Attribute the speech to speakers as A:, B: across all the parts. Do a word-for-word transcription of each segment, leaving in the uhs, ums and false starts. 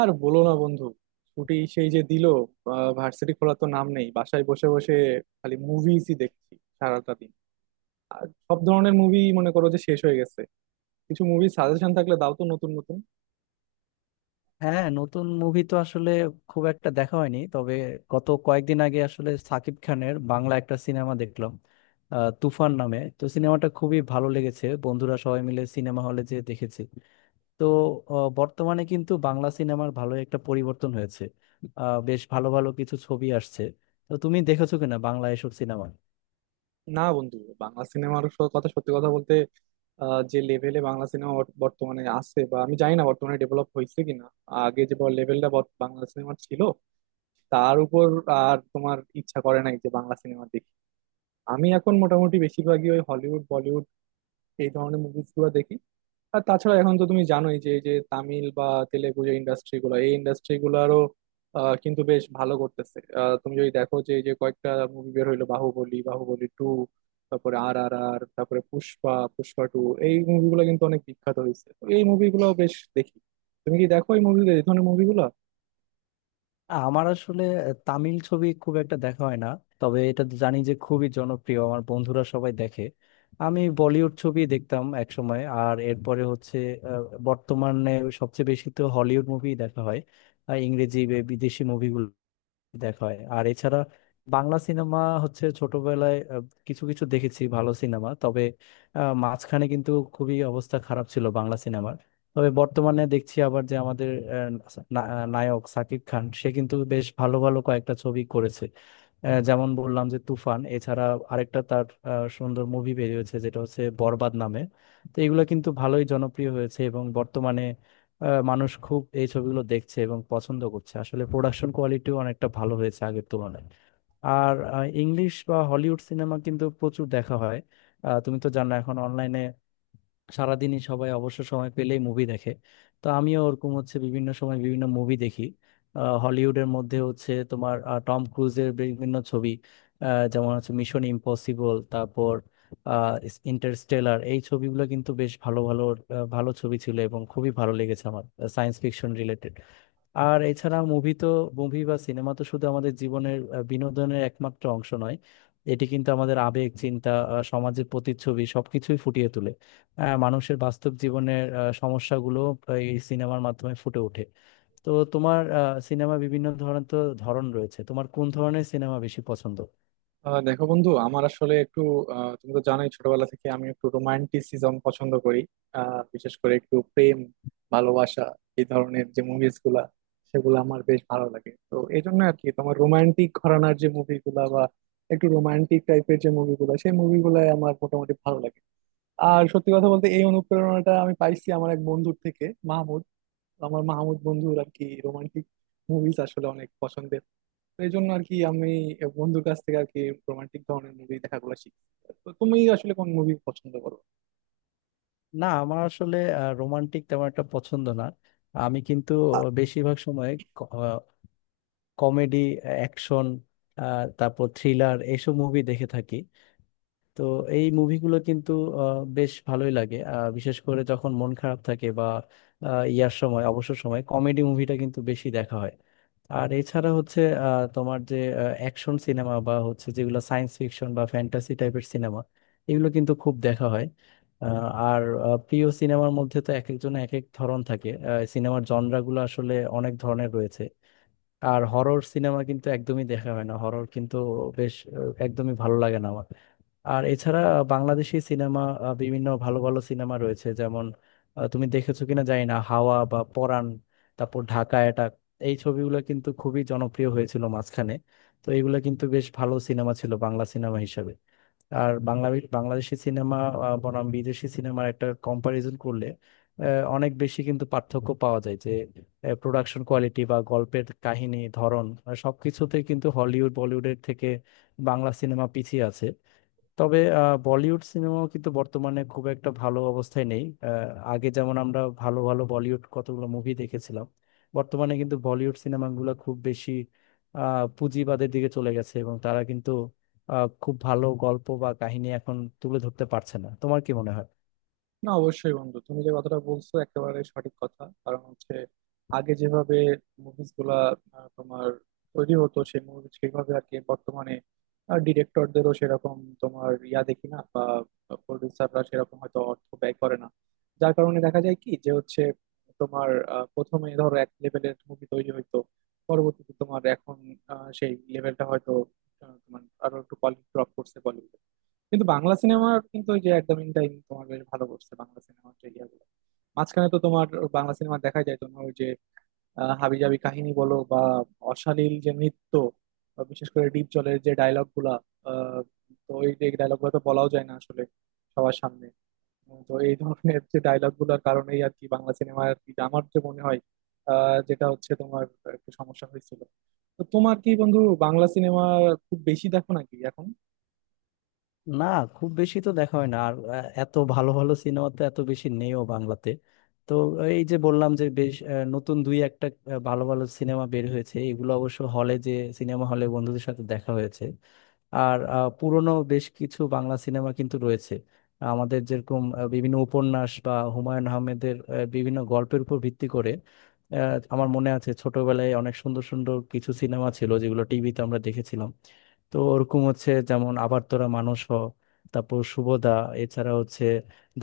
A: আর বলো না বন্ধু, ছুটি সেই যে দিল, ভার্সিটি খোলা তো নাম নেই। বাসায় বসে বসে খালি মুভিজই দেখছি সারাটা দিন। আর সব ধরনের মুভি মনে করো যে শেষ হয়ে গেছে। কিছু মুভি সাজেশন থাকলে দাও তো নতুন নতুন।
B: হ্যাঁ, নতুন মুভি তো আসলে খুব একটা দেখা হয়নি। তবে গত কয়েকদিন আগে আসলে সাকিব খানের বাংলা একটা সিনেমা দেখলাম। আহ, তুফান নামে তো সিনেমাটা খুবই ভালো লেগেছে, বন্ধুরা সবাই মিলে সিনেমা হলে যেয়ে দেখেছি। তো আহ, বর্তমানে কিন্তু বাংলা সিনেমার ভালো একটা পরিবর্তন হয়েছে। আহ, বেশ ভালো ভালো কিছু ছবি আসছে। তো তুমি দেখেছো কিনা বাংলা এসব সিনেমা?
A: না বন্ধু, বাংলা সিনেমার কথা, সত্যি কথা বলতে, আহ, যে লেভেলে বাংলা সিনেমা বর্তমানে আছে, বা আমি জানি না বর্তমানে ডেভেলপ হয়েছে কিনা, আগে যে লেভেলটা বাংলা সিনেমার ছিল তার উপর আর তোমার ইচ্ছা করে নাই যে বাংলা সিনেমা দেখি। আমি এখন মোটামুটি বেশিরভাগই ওই হলিউড এই ধরনের মুভিস গুলো দেখি। আর তাছাড়া এখন তো তুমি জানোই যে এই যে তামিল বা তেলেগু যে ইন্ডাস্ট্রি গুলো, এই ইন্ডাস্ট্রি গুলারও আহ, কিন্তু বেশ ভালো করতেছে। আহ, তুমি যদি দেখো যে এই যে কয়েকটা মুভি বের হইলো, বাহুবলী, বাহুবলী টু, তারপরে আর আর আর তারপরে পুষ্পা, পুষ্পা টু, এই মুভিগুলো কিন্তু অনেক বিখ্যাত হয়েছে। তো এই মুভিগুলো বেশ দেখি। তুমি কি দেখো এই মুভি, এই ধরনের মুভিগুলো?
B: আমার আসলে তামিল ছবি খুব একটা দেখা হয় না, তবে এটা তো জানি যে খুবই জনপ্রিয়, আমার বন্ধুরা সবাই দেখে। আমি বলিউড ছবি দেখতাম এক সময়, আর এরপরে হচ্ছে আহ, বর্তমানে সবচেয়ে বেশি তো হলিউড মুভি দেখা হয়, আর ইংরেজি বা বিদেশি মুভিগুলো দেখা হয়। আর এছাড়া বাংলা সিনেমা হচ্ছে ছোটবেলায় আহ, কিছু কিছু দেখেছি ভালো সিনেমা। তবে আহ, মাঝখানে কিন্তু খুবই অবস্থা খারাপ ছিল বাংলা সিনেমার। তবে বর্তমানে দেখছি আবার যে আমাদের আহ, না- আহ, নায়ক শাকিব খান সে কিন্তু বেশ ভালো ভালো কয়েকটা ছবি করেছে। আহ, যেমন বললাম যে তুফান, এছাড়া আরেকটা তার আহ, সুন্দর মুভি বেরিয়েছে যেটা হচ্ছে বরবাদ নামে। তো এগুলো কিন্তু ভালোই জনপ্রিয় হয়েছে এবং বর্তমানে আহ, মানুষ খুব এই ছবিগুলো দেখছে এবং পছন্দ করছে। আসলে প্রোডাকশন কোয়ালিটিও অনেকটা ভালো হয়েছে আগের তুলনায়। আর আহ, ইংলিশ বা হলিউড সিনেমা কিন্তু প্রচুর দেখা হয়। আহ, তুমি তো জানো এখন অনলাইনে সারাদিনই সবাই অবসর সময় পেলেই মুভি দেখে। তো আমিও ওরকম হচ্ছে বিভিন্ন সময় বিভিন্ন মুভি দেখি। আহ, হলিউডের মধ্যে হচ্ছে তোমার আহ, টম ক্রুজের বিভিন্ন ছবি, আহ, যেমন হচ্ছে মিশন ইম্পসিবল, তারপর ইন্টারস্টেলার। এই ছবিগুলো কিন্তু বেশ ভালো ভালো আহ, ভালো ছবি ছিল এবং খুবই ভালো লেগেছে আমার, সায়েন্স ফিকশন রিলেটেড। আর এছাড়া মুভি তো মুভি বা সিনেমা তো শুধু আমাদের জীবনের আহ, বিনোদনের একমাত্র অংশ নয়, এটি কিন্তু আমাদের আবেগ, চিন্তা, আহ, সমাজের প্রতিচ্ছবি সবকিছুই ফুটিয়ে তোলে। আহ, মানুষের বাস্তব জীবনের আহ, সমস্যাগুলো এই সিনেমার মাধ্যমে ফুটে ওঠে। তো তোমার সিনেমা বিভিন্ন ধরনের তো ধরন রয়েছে, তোমার কোন ধরনের সিনেমা বেশি পছন্দ?
A: আহ দেখো বন্ধু, আমার আসলে একটু, আহ, তুমি তো জানোই ছোটবেলা থেকে আমি একটু রোমান্টিসিজম পছন্দ করি। আহ, বিশেষ করে একটু প্রেম ভালোবাসা এই ধরনের যে মুভিজ গুলা, সেগুলো আমার বেশ ভালো লাগে। তো এই জন্য আর কি, তোমার রোমান্টিক ঘরানার যে মুভিগুলা বা একটু রোমান্টিক টাইপের যে মুভিগুলা, সেই মুভিগুলো আমার মোটামুটি ভালো লাগে। আর সত্যি কথা বলতে, এই অনুপ্রেরণাটা আমি পাইছি আমার এক বন্ধুর থেকে, মাহমুদ। আমার মাহমুদ বন্ধুর আর কি রোমান্টিক মুভিজ আসলে অনেক পছন্দের। এই জন্য আর কি আমি বন্ধুর কাছ থেকে আর কি রোমান্টিক ধরনের মুভি দেখাগুলো শিখি। তো তুমি আসলে কোন মুভি পছন্দ করো?
B: না, আমার আসলে রোমান্টিক তেমন একটা পছন্দ না। আমি কিন্তু বেশিরভাগ সময় কমেডি, অ্যাকশন, তারপর থ্রিলার এইসব মুভি দেখে থাকি। তো এই মুভিগুলো কিন্তু আহ, বেশ ভালোই লাগে। আহ, বিশেষ করে যখন মন খারাপ থাকে বা আহ, ইয়ার সময়, অবসর সময় কমেডি মুভিটা কিন্তু বেশি দেখা হয়। আর এছাড়া হচ্ছে আহ, তোমার যে অ্যাকশন সিনেমা বা হচ্ছে যেগুলো সায়েন্স ফিকশন বা ফ্যান্টাসি টাইপের সিনেমা, এগুলো কিন্তু খুব দেখা হয়। আহ, আর আহ, প্রিয় সিনেমার মধ্যে তো এক একজনের এক এক ধরন থাকে। সিনেমার জনরাগুলো আসলে অনেক ধরনের রয়েছে। আর হরর সিনেমা কিন্তু একদমই দেখা হয় না, হরর কিন্তু বেশ আহ, একদমই ভালো লাগে না আমার। আর এছাড়া বাংলাদেশি সিনেমা বিভিন্ন ভালো ভালো সিনেমা রয়েছে, যেমন আহ, তুমি দেখেছো কিনা জানি না হাওয়া বা পরাণ, তারপর ঢাকা অ্যাটাক। এই ছবিগুলো কিন্তু খুবই জনপ্রিয় হয়েছিল মাঝখানে। তো এইগুলো কিন্তু বেশ ভালো সিনেমা ছিল বাংলা সিনেমা হিসাবে। আর বাংলা বাংলাদেশি সিনেমা আহ, বনাম বিদেশি সিনেমার একটা কম্পারিজন করলে আহ, অনেক বেশি কিন্তু পার্থক্য পাওয়া যায় যে প্রোডাকশন কোয়ালিটি বা গল্পের কাহিনী ধরন, আহ, সবকিছুতে কিন্তু হলিউড, বলিউডের থেকে বাংলা সিনেমা পিছিয়ে আছে। তবে আহ, বলিউড সিনেমাও কিন্তু বর্তমানে খুব একটা ভালো অবস্থায় নেই। আহ, আগে যেমন আমরা ভালো ভালো বলিউড কতগুলো মুভি দেখেছিলাম, বর্তমানে কিন্তু বলিউড সিনেমাগুলো খুব বেশি আহ, পুঁজিবাদের দিকে চলে গেছে এবং তারা কিন্তু আহ, খুব ভালো গল্প বা কাহিনী এখন তুলে ধরতে পারছে না। তোমার কি মনে হয়?
A: না, অবশ্যই বন্ধু, তুমি যে কথাটা বলছো একেবারে সঠিক কথা। কারণ হচ্ছে, আগে যেভাবে মুভিজ গুলা আহ, তোমার তৈরি হতো সেই মুভি সেইভাবে আর কি বর্তমানে ডিরেক্টরদেরও সেরকম তোমার ইয়া দেখি না, বা প্রডিউসাররা সেরকম হয়তো অর্থ ব্যয় করে না। যার কারণে দেখা যায় কি, যে হচ্ছে তোমার আহ, প্রথমে ধরো এক লেভেলের মুভি তৈরি হইতো, পরবর্তীতে তোমার এখন আহ, সেই লেভেলটা হয়তো আহ, তোমার আরো একটু কোয়ালিটি ড্রপ করছে বলিউড। কিন্তু বাংলা সিনেমার কিন্তু ওই যে একদম ইন টাইম তোমার বেশ ভালো করছে, বাংলা সিনেমার যে ইয়াগুলো। মাঝখানে তো তোমার বাংলা সিনেমা দেখা যায় তোমার ওই যে আহ, হাবিজাবি কাহিনী বলো, বা অশালীল যে নৃত্য, বা বিশেষ করে ডিপ জলের যে ডায়লগ গুলা, আহ, তো এই যে ডায়লগ গুলো তো বলাও যায় না আসলে সবার সামনে। উম, তো এই ধরনের যে ডায়লগ গুলোর কারণেই আর কি বাংলা সিনেমা আর কি আমার যে মনে হয় আহ, যেটা হচ্ছে তোমার একটু সমস্যা হয়েছিল। তো তোমার কি বন্ধু বাংলা সিনেমা খুব বেশি দেখো নাকি এখন?
B: না, খুব বেশি তো দেখা হয় না। আর আহ, এত ভালো ভালো সিনেমা তো এত বেশি নেইও বাংলাতে। তো এই যে বললাম যে বেশ আহ, নতুন দুই একটা আহ, ভালো ভালো সিনেমা বের হয়েছে, এগুলো অবশ্য হলে যে সিনেমা হলে বন্ধুদের সাথে দেখা হয়েছে। আর আহ, পুরনো বেশ কিছু বাংলা সিনেমা কিন্তু রয়েছে আমাদের, যেরকম আহ, বিভিন্ন উপন্যাস বা হুমায়ুন আহমেদের আহ, বিভিন্ন গল্পের উপর ভিত্তি করে আহ, আমার মনে আছে ছোটবেলায় অনেক সুন্দর সুন্দর কিছু সিনেমা ছিল যেগুলো টিভিতে আমরা দেখেছিলাম। তো ওরকম হচ্ছে যেমন আবারতোরা মানুষ হ, তারপর শুভদা, এছাড়া হচ্ছে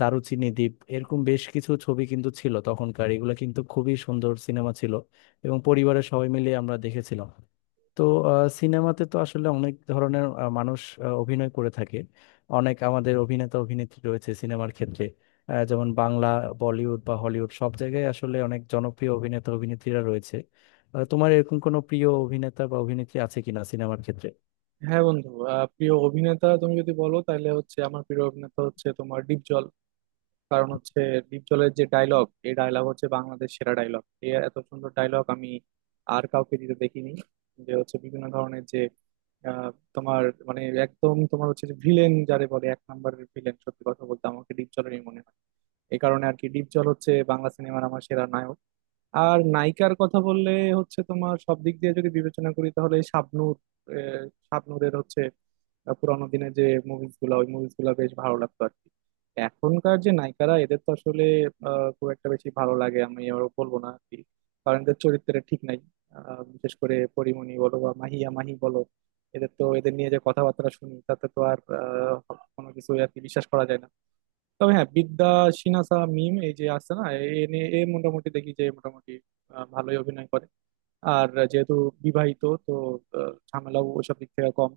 B: দারুচিনি দ্বীপ, এরকম বেশ কিছু ছবি কিন্তু ছিল তখনকার। এগুলো কিন্তু খুবই সুন্দর সিনেমা ছিল এবং পরিবারের সবাই মিলে আমরা দেখেছিলাম। তো সিনেমাতে তো আসলে অনেক ধরনের আহ, মানুষ আহ, অভিনয় করে থাকে। অনেক আমাদের অভিনেতা অভিনেত্রী রয়েছে সিনেমার ক্ষেত্রে। আহ, যেমন বাংলা, বলিউড বা হলিউড সব জায়গায় আসলে অনেক জনপ্রিয় অভিনেতা অভিনেত্রীরা রয়েছে। আহ, তোমার এরকম কোনো প্রিয় অভিনেতা বা অভিনেত্রী আছে কিনা সিনেমার ক্ষেত্রে?
A: হ্যাঁ বন্ধু, আহ, প্রিয় অভিনেতা তুমি যদি বলো তাহলে হচ্ছে আমার প্রিয় অভিনেতা হচ্ছে তোমার ডিপজল। কারণ হচ্ছে ডিপজলের যে ডায়লগ, এই ডায়লগ হচ্ছে বাংলাদেশ সেরা ডায়লগ। এত সুন্দর ডায়লগ আমি আর কাউকে দিতে দেখিনি। যে হচ্ছে বিভিন্ন ধরনের যে আহ, তোমার মানে একদম তোমার হচ্ছে যে ভিলেন, যারে বলে এক নম্বরের ভিলেন, সত্যি কথা বলতে আমাকে ডিপজলেরই মনে হয়। এই কারণে আর কি ডিপজল হচ্ছে বাংলা সিনেমার আমার সেরা নায়ক। আর নায়িকার কথা বললে হচ্ছে তোমার সব দিক দিয়ে যদি বিবেচনা করি তাহলে শাবনূর। আহ, শাবনূরের হচ্ছে আহ, পুরানো দিনে যে মুভিজ গুলা, ওই মুভিজ গুলা বেশ ভালো লাগতো আর কি। এখনকার যে নায়িকারা এদের তো আসলে আহ, খুব একটা বেশি ভালো লাগে আমি আবার বলবো না আর কি। কারণ এদের চরিত্রের ঠিক নাই। আহ, বিশেষ করে পরিমণি বলো বা মাহিয়া মাহি বলো, এদের তো, এদের নিয়ে যে কথাবার্তা শুনি তাতে তো আর আহ, কোনো কিছু আর কি বিশ্বাস করা যায় না। তবে হ্যাঁ, বিদ্যা সিনহা মিম এই যে আছে না, এ নিয়ে- এ মোটামুটি দেখি যে মোটামুটি আহ, ভালোই অভিনয় করে। আর যেহেতু বিবাহিত তো আহ, ঝামেলাও ওইসব দিক থেকে কম।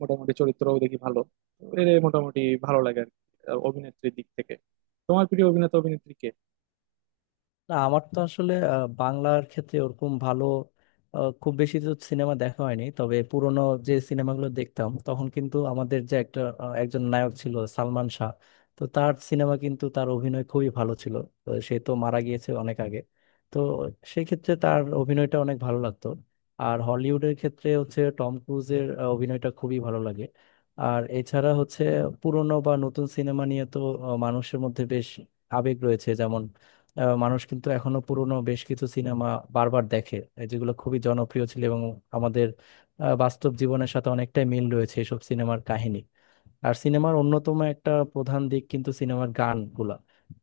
A: মোটামুটি চরিত্রও দেখি ভালো। তো এর মোটামুটি ভালো লাগে আর কি, আহ, অভিনেত্রীর দিক থেকে। তোমার প্রিয় অভিনেতা অভিনেত্রী কে?
B: না, আমার তো আসলে আহ, বাংলার ক্ষেত্রে ওরকম ভালো আহ, খুব বেশি তো সিনেমা দেখা হয়নি। তবে পুরোনো যে সিনেমাগুলো দেখতাম তখন কিন্তু আমাদের যে একটা আহ, একজন নায়ক ছিল সালমান শাহ। তো তার সিনেমা কিন্তু, তার অভিনয় খুবই ভালো ছিল। তো সে তো মারা গিয়েছে অনেক আগে। তো সেক্ষেত্রে তার অভিনয়টা অনেক ভালো লাগতো। আর হলিউডের ক্ষেত্রে হচ্ছে টম ক্রুজের আহ, অভিনয়টা খুবই ভালো লাগে। আর এছাড়া হচ্ছে পুরনো বা নতুন সিনেমা নিয়ে তো আহ, মানুষের মধ্যে বেশ আবেগ রয়েছে। যেমন আহ, মানুষ কিন্তু এখনো পুরনো বেশ কিছু সিনেমা বারবার দেখে, এই যেগুলো খুবই জনপ্রিয় ছিল এবং আমাদের আহ, বাস্তব জীবনের সাথে অনেকটাই মিল রয়েছে এসব সিনেমার কাহিনী। আর সিনেমার অন্যতম একটা প্রধান দিক কিন্তু সিনেমার গানগুলা।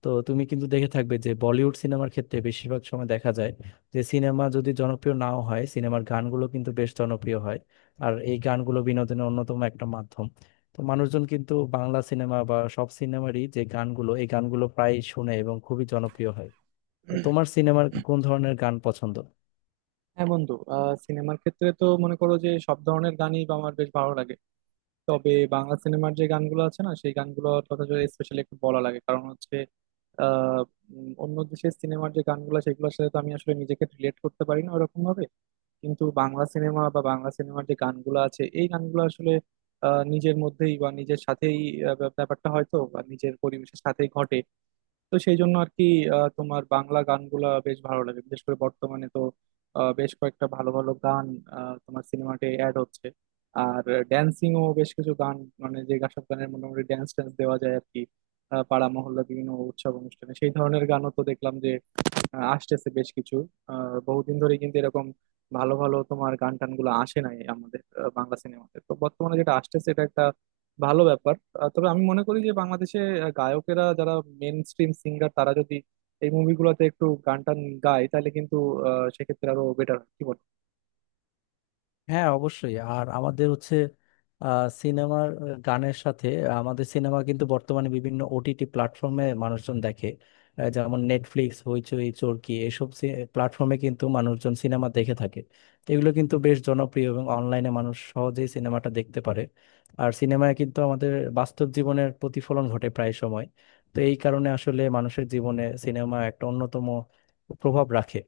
B: তো তুমি কিন্তু দেখে থাকবে যে বলিউড সিনেমার ক্ষেত্রে বেশিরভাগ সময় দেখা যায় যে সিনেমা যদি জনপ্রিয় নাও হয়, সিনেমার গানগুলো কিন্তু বেশ জনপ্রিয় হয়। আর এই গানগুলো বিনোদনের অন্যতম একটা মাধ্যম। তো মানুষজন কিন্তু বাংলা সিনেমা বা সব সিনেমারই যে গানগুলো, এই গানগুলো প্রায় শুনে এবং খুবই জনপ্রিয় হয়। তো তোমার সিনেমার কোন ধরনের গান পছন্দ?
A: হ্যাঁ বন্ধু, আহ, সিনেমার ক্ষেত্রে তো মনে করো যে সব ধরনের গানই আমার বেশ ভালো লাগে। তবে বাংলা সিনেমার যে গানগুলো আছে না, সেই গানগুলোর কথা যদি স্পেশালি একটু বলা লাগে। কারণ হচ্ছে আহ, উম, অন্য দেশের সিনেমার যে গানগুলো, সেগুলোর সাথে তো আমি আসলে নিজেকে রিলেট করতে পারি না ওরকম ভাবে। কিন্তু বাংলা সিনেমা বা বাংলা সিনেমার যে গানগুলো আছে, এই গানগুলো আসলে আহ, নিজের মধ্যেই বা নিজের সাথেই আহ, ব্যাপারটা হয়তো বা নিজের পরিবেশের সাথেই ঘটে। তো সেই জন্য আর কি আহ, তোমার বাংলা গানগুলা বেশ ভালো লাগে। বিশেষ করে বর্তমানে তো আহ, বেশ কয়েকটা ভালো ভালো গান আহ, তোমার সিনেমাতে অ্যাড হচ্ছে। আর ড্যান্সিংও বেশ কিছু গান, মানে যে সব গানের মোটামুটি ড্যান্স ট্যান্স দেওয়া যায় আর কি। আহ, পাড়া মহল্লা বিভিন্ন উৎসব অনুষ্ঠানে সেই ধরনের গানও তো দেখলাম যে আহ, আসতেছে বেশ কিছু। আহ, বহুদিন ধরে কিন্তু এরকম ভালো ভালো তোমার গান টান গুলো আসে নাই আমাদের। আহ, বাংলা সিনেমাতে তো বর্তমানে যেটা আসতেছে, এটা একটা ভালো ব্যাপার। আহ, তবে আমি মনে করি যে বাংলাদেশে আহ, গায়কেরা যারা মেন স্ট্রিম সিঙ্গার, তারা যদি এই মুভিগুলোতে একটু গান টান গায় তাহলে কিন্তু আহ, সেক্ষেত্রে আরো বেটার। কি বল?
B: হ্যাঁ, অবশ্যই। আর আমাদের হচ্ছে আহ, সিনেমার আহ, গানের সাথে আমাদের সিনেমা কিন্তু বর্তমানে বিভিন্ন ওটিটি প্ল্যাটফর্মে মানুষজন দেখে। আহ, যেমন নেটফ্লিক্স, হইচই, চরকি এসব প্ল্যাটফর্মে কিন্তু মানুষজন সিনেমা দেখে থাকে। তো এগুলো কিন্তু বেশ জনপ্রিয় এবং অনলাইনে মানুষ সহজেই সিনেমাটা দেখতে পারে। আর সিনেমায় কিন্তু আমাদের বাস্তব জীবনের প্রতিফলন ঘটে প্রায় সময়। তো এই কারণে আসলে মানুষের জীবনে সিনেমা একটা অন্যতম প্রভাব রাখে।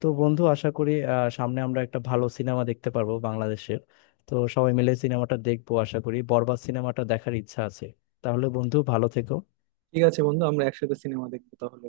B: তো বন্ধু, আশা করি আহ, সামনে আমরা একটা ভালো সিনেমা দেখতে পারবো বাংলাদেশের। তো সবাই মিলে সিনেমাটা দেখবো, আশা করি বরবাদ সিনেমাটা দেখার ইচ্ছা আছে। তাহলে বন্ধু, ভালো থেকো।
A: ঠিক আছে বন্ধু, আমরা একসাথে সিনেমা দেখবো তাহলে।